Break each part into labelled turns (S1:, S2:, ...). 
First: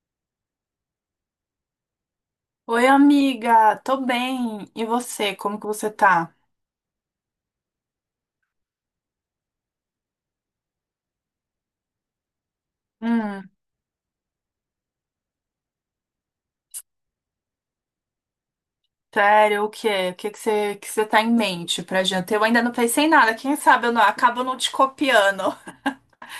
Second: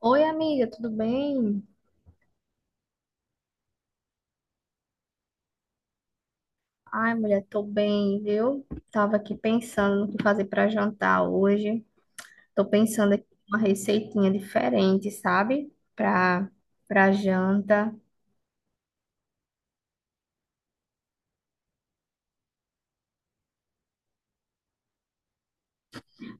S1: Oi, amiga, tudo bem?
S2: Oi, amiga, tô bem. E você, como que você tá?
S1: Ai, mulher, tô bem, viu? Tava aqui pensando no que fazer pra jantar hoje. Tô pensando aqui
S2: Hum.
S1: em uma receitinha diferente, sabe? Pra janta.
S2: Sério, o quê? O que que você tá em mente pra gente? Eu ainda não pensei em nada, quem sabe eu não, acabo não te copiando.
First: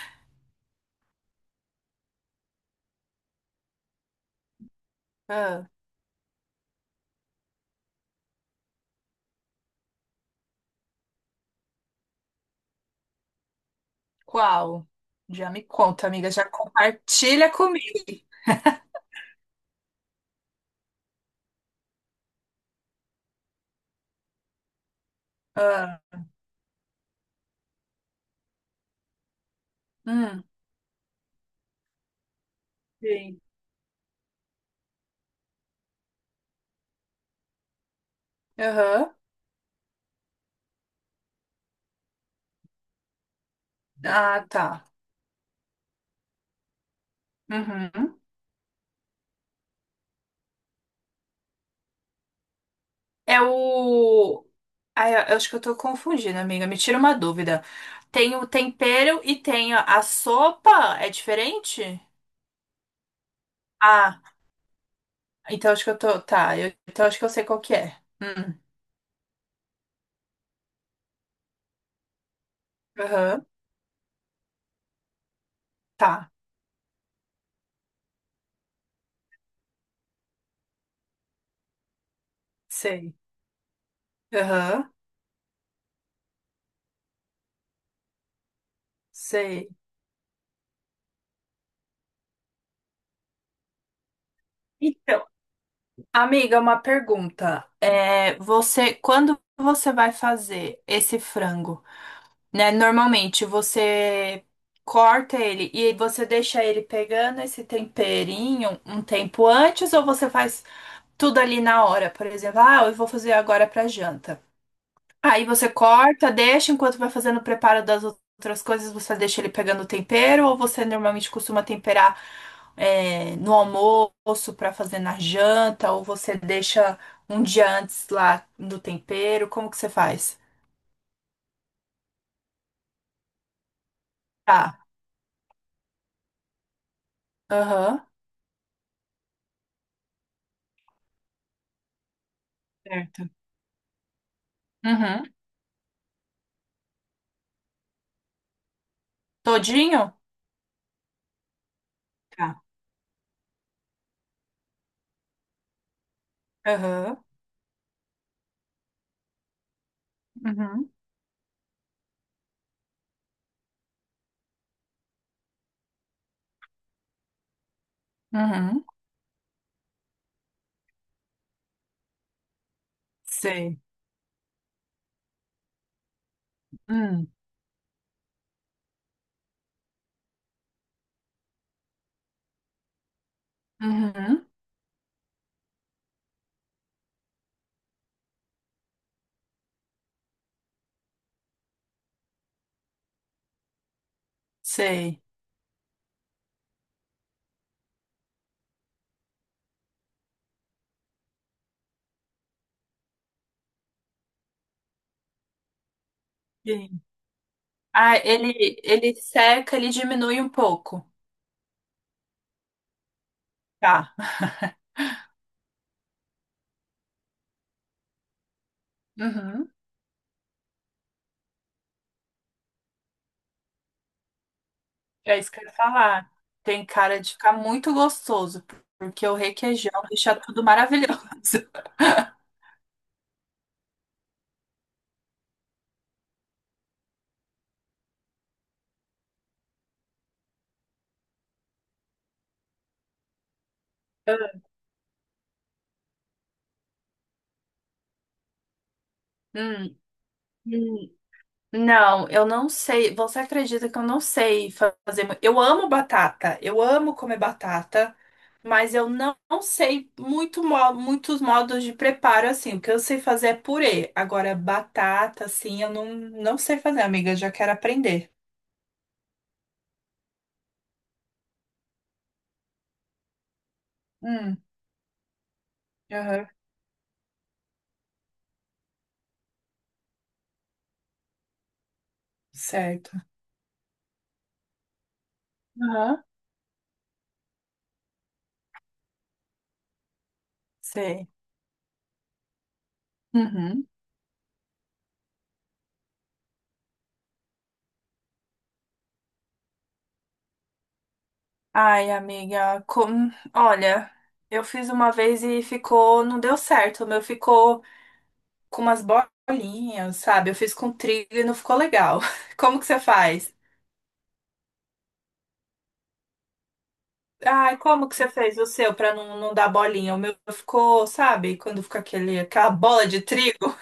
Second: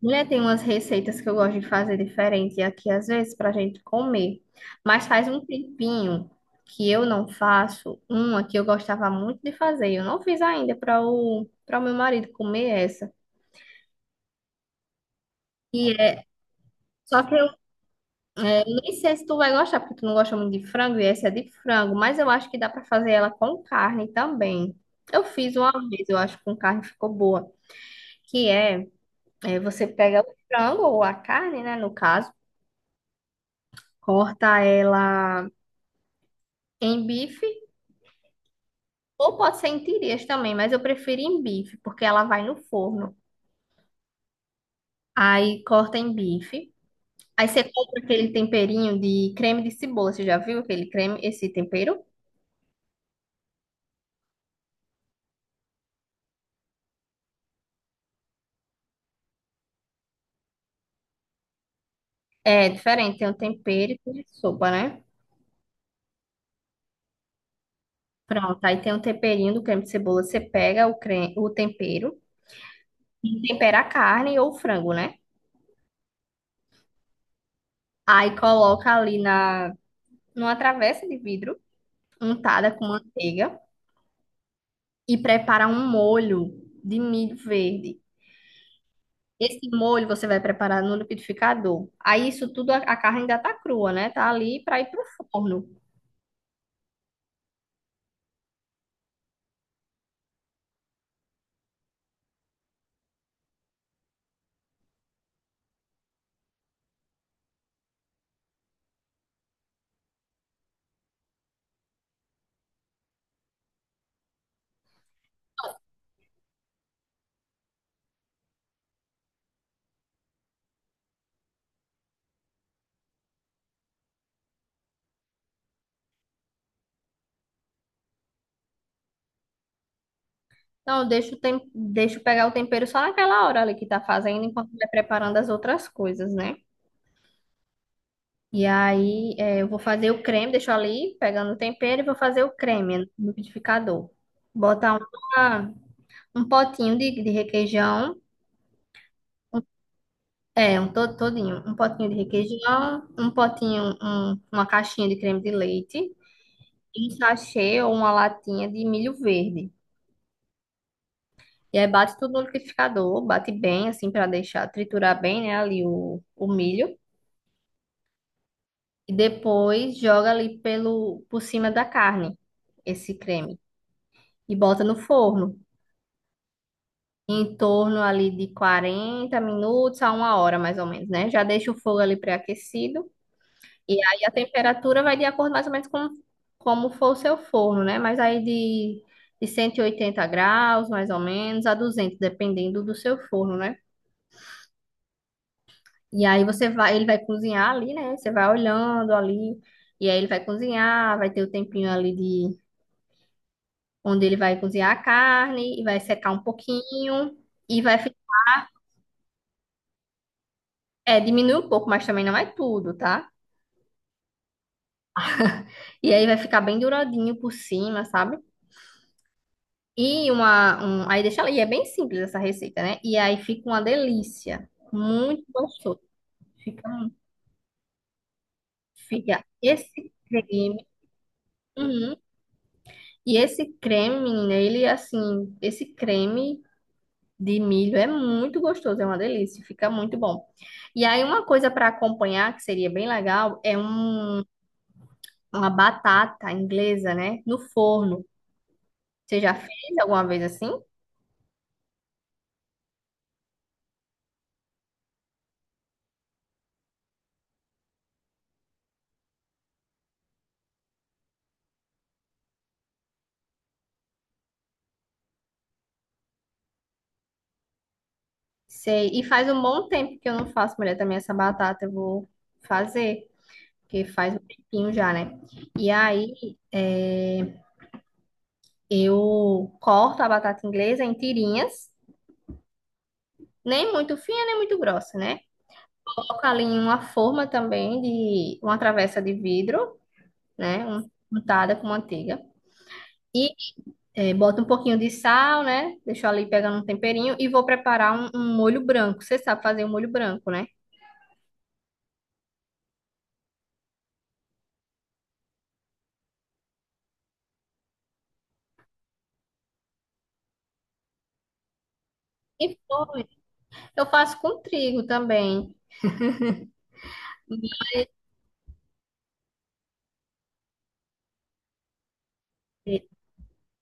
S1: Mulher, tem umas receitas que eu gosto de fazer diferente aqui, às vezes, pra gente comer. Mas faz um
S2: Ah,
S1: tempinho que eu não faço uma que eu gostava muito de fazer. Eu não fiz ainda para o meu marido comer essa.
S2: qual? Já me
S1: E
S2: conta,
S1: é-
S2: amiga, já
S1: só que eu
S2: compartilha comigo.
S1: Nem sei se tu vai gostar, porque tu não gosta muito de frango e essa é de frango, mas eu acho que dá pra fazer ela com carne também. Eu fiz uma
S2: Ah.
S1: vez, eu acho que com carne ficou boa. Que é, É você pega o
S2: Hum.
S1: frango ou a carne, né, no caso,
S2: Sim.
S1: corta ela em bife
S2: Aham.
S1: ou pode ser em tirinhas também, mas eu prefiro em bife, porque ela vai no forno.
S2: Ah, tá.
S1: Aí corta em bife. Aí você compra
S2: Uhum.
S1: aquele temperinho de creme de cebola, você já viu aquele creme, esse tempero?
S2: É o... Ah, eu acho que eu tô confundindo, amiga, me tira uma dúvida. Tem o tempero e tem a sopa, é diferente?
S1: É diferente, tem um tempero e
S2: Ah.
S1: tem sopa, né?
S2: Então acho que eu tô. Tá, então acho que eu sei qual que é.
S1: Pronto,
S2: Hum.
S1: aí tem o temperinho do creme de cebola. Você pega creme, o tempero, e
S2: Aham.
S1: tempera a carne ou o frango, né?
S2: Tá,
S1: Aí coloca numa travessa de vidro, untada com
S2: sei.
S1: manteiga,
S2: Aham,
S1: e prepara um molho de milho verde. Esse
S2: sei.
S1: molho você vai preparar no liquidificador. Aí isso tudo, a carne ainda tá crua, né? Tá ali para ir pro
S2: Então,
S1: forno.
S2: amiga, uma pergunta. É, quando você vai fazer esse frango, né? Normalmente você corta ele e você deixa ele pegando esse temperinho um tempo antes ou você faz tudo ali na hora? Por exemplo, ah, eu vou fazer agora pra janta. Aí você corta, deixa enquanto vai fazendo o preparo das outras coisas, você deixa ele pegando o tempero, ou você normalmente costuma temperar no almoço para fazer na janta, ou você deixa um dia antes lá no tempero, como que você faz?
S1: Então, deixa pegar o tempero só naquela hora ali que tá fazendo, enquanto
S2: Tá.
S1: vai preparando as outras coisas, né?
S2: Aham.
S1: E aí, é, eu vou fazer o creme, deixo ali, pegando o tempero, e vou fazer o creme no
S2: Certo.
S1: liquidificador. Botar
S2: Uhum.
S1: uma- um potinho de requeijão,
S2: Todinho?
S1: é, todinho, um potinho de
S2: Tá.
S1: requeijão, um potinho, um- uma caixinha de creme de leite, e um
S2: Aham.
S1: sachê ou uma latinha de milho verde.
S2: Uhum.
S1: E aí bate tudo no liquidificador, bate bem, assim, para deixar triturar bem, né, ali o milho.
S2: Uhum.
S1: E depois joga ali por cima da carne, esse creme.
S2: Sei.
S1: E bota no forno.
S2: Hum.
S1: Em torno ali de 40 minutos a uma hora, mais ou menos, né? Já deixa o fogo ali pré-aquecido. E aí a
S2: Uhum.
S1: temperatura vai de acordo mais ou menos com como for o seu forno, né? Mas aí de 180 graus, mais ou menos, a 200, dependendo do seu forno, né?
S2: Sei.
S1: E aí você vai, ele vai cozinhar ali, né? Você vai olhando ali, e aí ele vai cozinhar, vai ter o tempinho ali de onde ele vai cozinhar a carne e vai secar um
S2: E
S1: pouquinho e
S2: Ah, ele seca, ele diminui um pouco.
S1: diminuir um pouco, mas também não é tudo, tá?
S2: Tá.
S1: E aí vai ficar bem douradinho por cima, sabe?
S2: Uhum.
S1: E aí deixa ela, e é bem simples essa receita, né? E aí fica uma delícia,
S2: É
S1: muito
S2: isso que eu ia
S1: gostoso.
S2: falar. Tem
S1: Fica, um-
S2: cara de ficar muito gostoso, porque o
S1: fica
S2: requeijão
S1: esse
S2: deixa tudo
S1: creme,
S2: maravilhoso.
S1: uhum. E esse creme, menina, ele é assim, esse creme de milho é muito gostoso, é uma delícia, fica muito bom. E aí uma coisa para acompanhar que seria bem legal é uma batata inglesa, né? No forno. Você já fez
S2: Hum.
S1: alguma vez assim?
S2: Hum. Não, eu não sei. Você acredita que eu não sei fazer? Eu amo batata, eu amo comer batata, mas eu não sei muito, muitos modos de preparo assim. O que eu sei fazer é purê. Agora, batata, assim, eu não sei fazer, amiga. Eu já quero aprender.
S1: Sei. E faz um bom tempo que eu não faço, mulher, também essa batata eu vou fazer, porque faz um
S2: Hum.
S1: tempinho já, né? E aí
S2: Aham.
S1: é, eu corto a batata inglesa em tirinhas,
S2: Certo.
S1: nem muito fina, nem muito grossa, né?
S2: Aham.
S1: Coloco ali em uma forma também de uma travessa de vidro, né?
S2: Sei.
S1: Untada com manteiga. E
S2: Uhum.
S1: boto um pouquinho de sal, né? Deixo ali pegando um temperinho e vou preparar um molho branco. Você sabe fazer um molho branco, né?
S2: Ai, amiga, olha, eu fiz uma vez e ficou, não deu certo. O meu ficou com umas bolinhas, sabe? Eu fiz com trigo e não ficou legal.
S1: E
S2: Como que você
S1: foi.
S2: faz?
S1: Eu faço com trigo também.
S2: Ai, como que você fez o seu pra não dar bolinha? O meu ficou, sabe? Quando fica aquela
S1: Sei,
S2: bola de trigo.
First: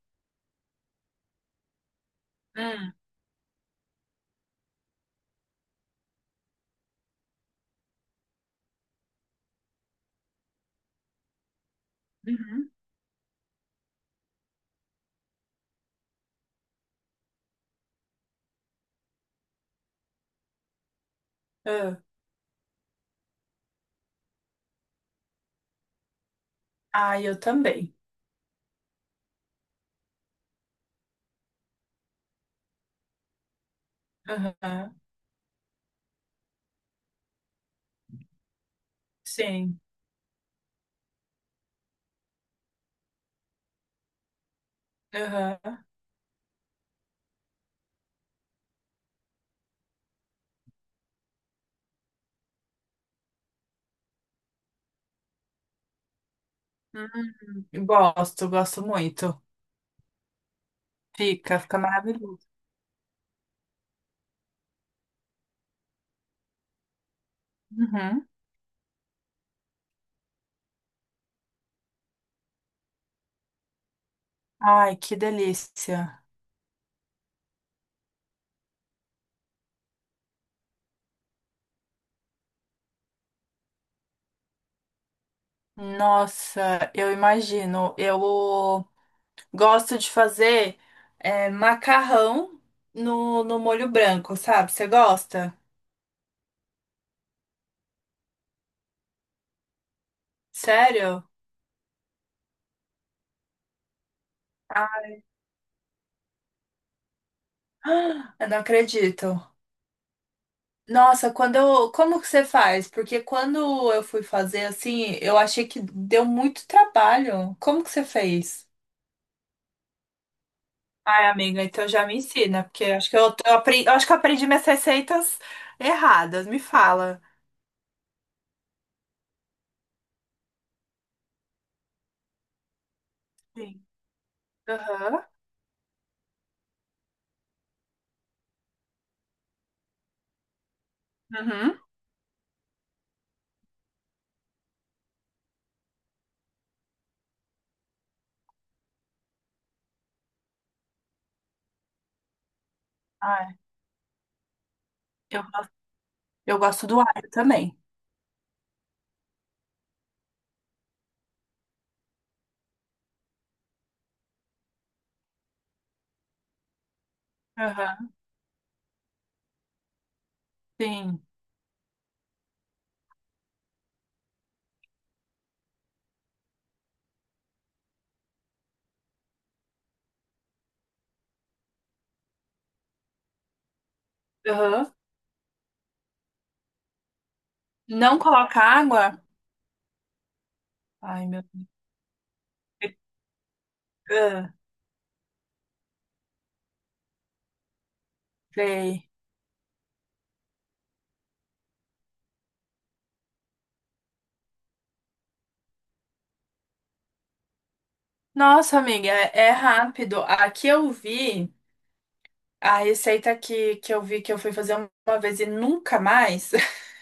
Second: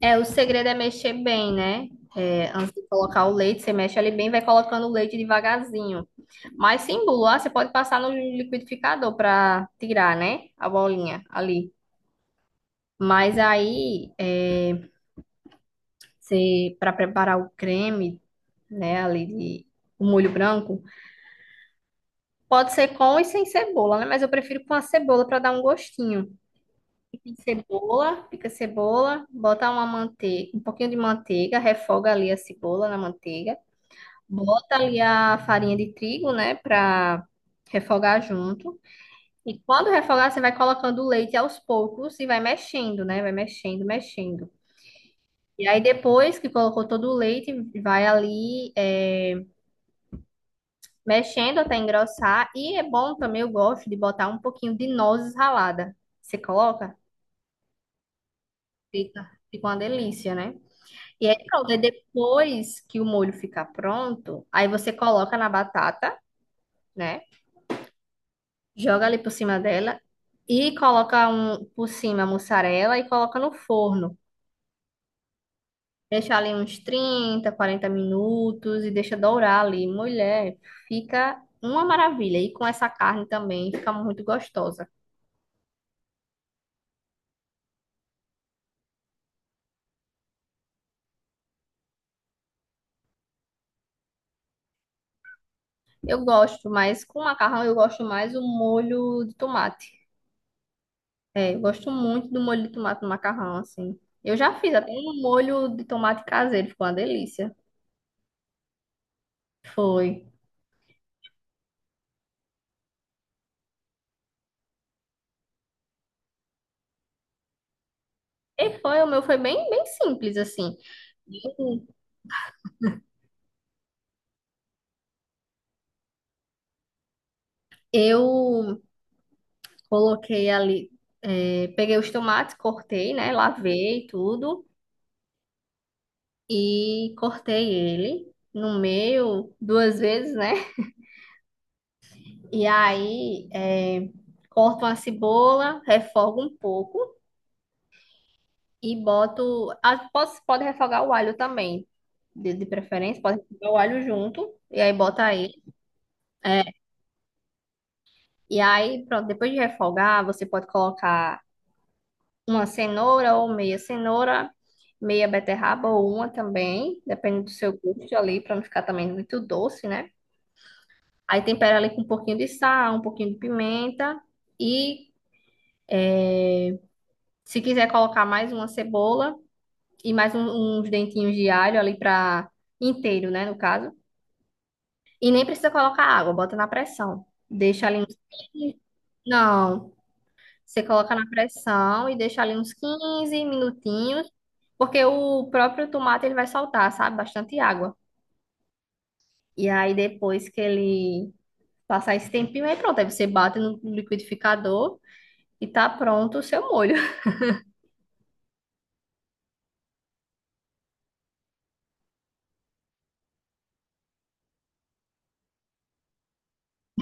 S1: é, o segredo é mexer bem, né? É, antes de
S2: Hum.
S1: colocar o leite, você mexe ali bem, vai colocando o leite devagarzinho. Mas sem bula, você pode passar no liquidificador para tirar, né, a bolinha ali.
S2: Uhum.
S1: Mas aí, você, para preparar o creme, né, ali de o molho branco,
S2: Ah.
S1: pode ser com e sem cebola, né? Mas eu prefiro com a cebola para dar um gostinho.
S2: Ai, eu
S1: Pica
S2: também.
S1: Cebola, pica cebola, bota uma manteiga, um pouquinho de manteiga, refoga ali a cebola na manteiga, bota
S2: Aham.
S1: ali a farinha de trigo, né, pra refogar junto. E
S2: Sim.
S1: quando refogar, você vai colocando o leite aos poucos e vai mexendo, né, vai mexendo, mexendo. E aí
S2: Aham.
S1: depois que colocou todo o leite, vai ali é, mexendo até engrossar. E é bom também, eu gosto de botar um pouquinho de nozes ralada. Você coloca?
S2: Hum. Gosto, gosto
S1: Fica,
S2: muito.
S1: fica uma delícia, né? E aí
S2: Fica,
S1: pronto, aí
S2: fica maravilhoso.
S1: depois que o molho ficar pronto, aí você coloca na batata, né?
S2: Uhum.
S1: Joga ali por cima dela e coloca por cima a mussarela e coloca no forno.
S2: Ai, que delícia.
S1: Deixa ali uns 30, 40 minutos e deixa dourar ali. Mulher, fica uma maravilha. E com essa carne também fica muito gostosa.
S2: Nossa, eu imagino. Eu gosto de fazer macarrão no molho branco, sabe? Você gosta?
S1: Eu gosto, mas com macarrão eu gosto mais o molho de tomate.
S2: Sério?
S1: É, eu gosto muito do molho de tomate no macarrão, assim. Eu já fiz até
S2: Ah,
S1: um molho de tomate caseiro, ficou uma delícia.
S2: eu não acredito.
S1: Foi.
S2: Nossa, como que você faz? Porque quando eu fui fazer assim, eu achei que deu muito trabalho. Como que você fez?
S1: E foi, o meu foi bem, bem simples, assim.
S2: Ai, amiga, então já me ensina, porque acho que eu aprendi minhas receitas erradas. Me fala.
S1: Eu coloquei ali, peguei os tomates, cortei, né?
S2: Sim.
S1: Lavei tudo
S2: Aham.
S1: e cortei ele no meio duas vezes, né?
S2: Uhum.
S1: E aí, corto uma cebola, refogo um pouco. E boto. Pode refogar o alho também, de preferência, pode
S2: Ai,
S1: refogar o alho junto. E aí bota
S2: eu
S1: aí.
S2: Eu
S1: É,
S2: gosto do alho também.
S1: e aí, pronto, depois de refogar, você pode colocar uma cenoura ou meia cenoura, meia beterraba ou uma também, depende do seu
S2: Aham,
S1: gosto ali, para não ficar também muito doce, né?
S2: sim.
S1: Aí tempera ali com um pouquinho de sal, um pouquinho de pimenta. E se quiser colocar mais uma cebola e mais uns dentinhos de alho ali para inteiro, né, no caso.
S2: Aham.
S1: E nem precisa colocar água, bota na pressão. Deixa ali uns
S2: Não coloca
S1: 15.
S2: água?
S1: Não, você coloca na
S2: Ai, meu
S1: pressão e deixa ali uns
S2: Deus.
S1: 15 minutinhos,
S2: Ah,
S1: porque o próprio tomate ele vai soltar, sabe? Bastante água.
S2: sei.
S1: E aí depois que ele passar esse tempinho, aí pronto, aí você bate no liquidificador e tá pronto o seu molho.
S2: Nossa, amiga, é rápido. Aqui eu vi a receita que eu vi que eu fui fazer uma vez e nunca mais.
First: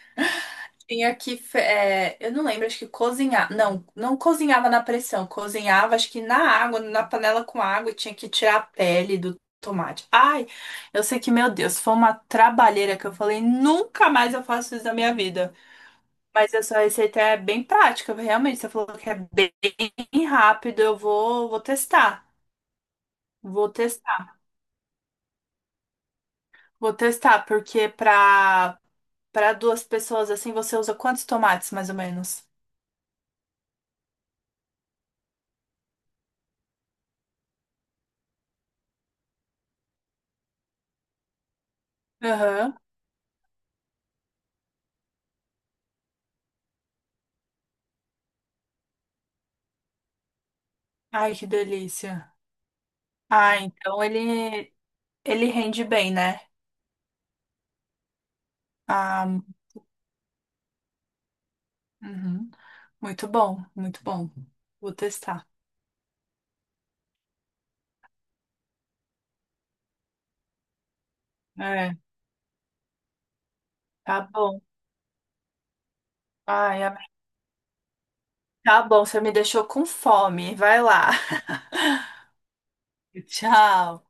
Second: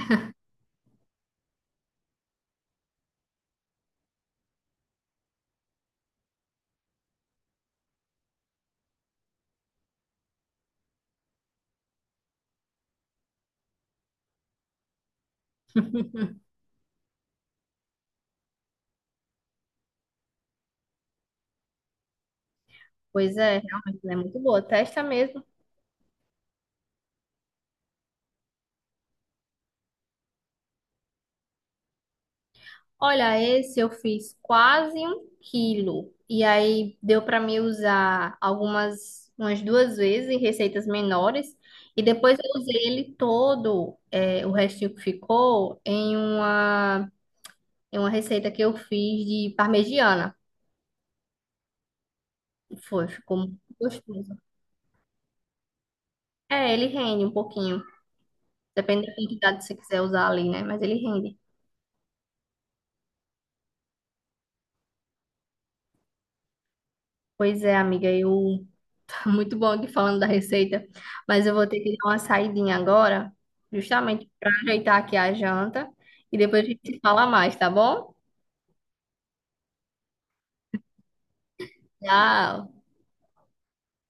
S2: Tinha que eu não lembro, acho que cozinhar. Não, não cozinhava na pressão. Cozinhava, acho que na água, na panela com água, e tinha que tirar a pele do tomate. Ai, eu sei que, meu Deus, foi uma trabalheira que eu falei, nunca mais eu faço isso na minha vida. Mas essa receita é bem prática, realmente. Você falou que é bem rápido. Eu vou testar.
S1: Pois é,
S2: Vou
S1: realmente, ela é
S2: testar.
S1: muito boa. Testa mesmo.
S2: Vou testar, porque para duas pessoas assim, você usa quantos tomates, mais ou menos?
S1: Olha, esse eu fiz quase um quilo. E aí deu para mim usar umas duas vezes em receitas menores. E depois eu usei
S2: Aham.
S1: ele todo, é, o restinho que ficou, em uma, receita que eu fiz de parmegiana.
S2: Ai, que delícia.
S1: Foi, ficou
S2: Ah,
S1: muito
S2: então
S1: gostoso.
S2: ele rende bem, né?
S1: É, ele rende um pouquinho. Depende da
S2: Ah,
S1: quantidade que você quiser usar ali, né? Mas ele rende.
S2: uhum. Muito bom, muito bom. Vou testar.
S1: Pois é, amiga, eu muito bom aqui falando da receita, mas eu vou ter
S2: É,
S1: que dar uma saidinha agora,
S2: tá
S1: justamente para
S2: bom.
S1: ajeitar aqui a janta, e depois a gente
S2: Ai,
S1: se
S2: amém.
S1: fala mais, tá bom?
S2: Tá bom, você me deixou com fome. Vai lá.
S1: Tchau!
S2: Tchau.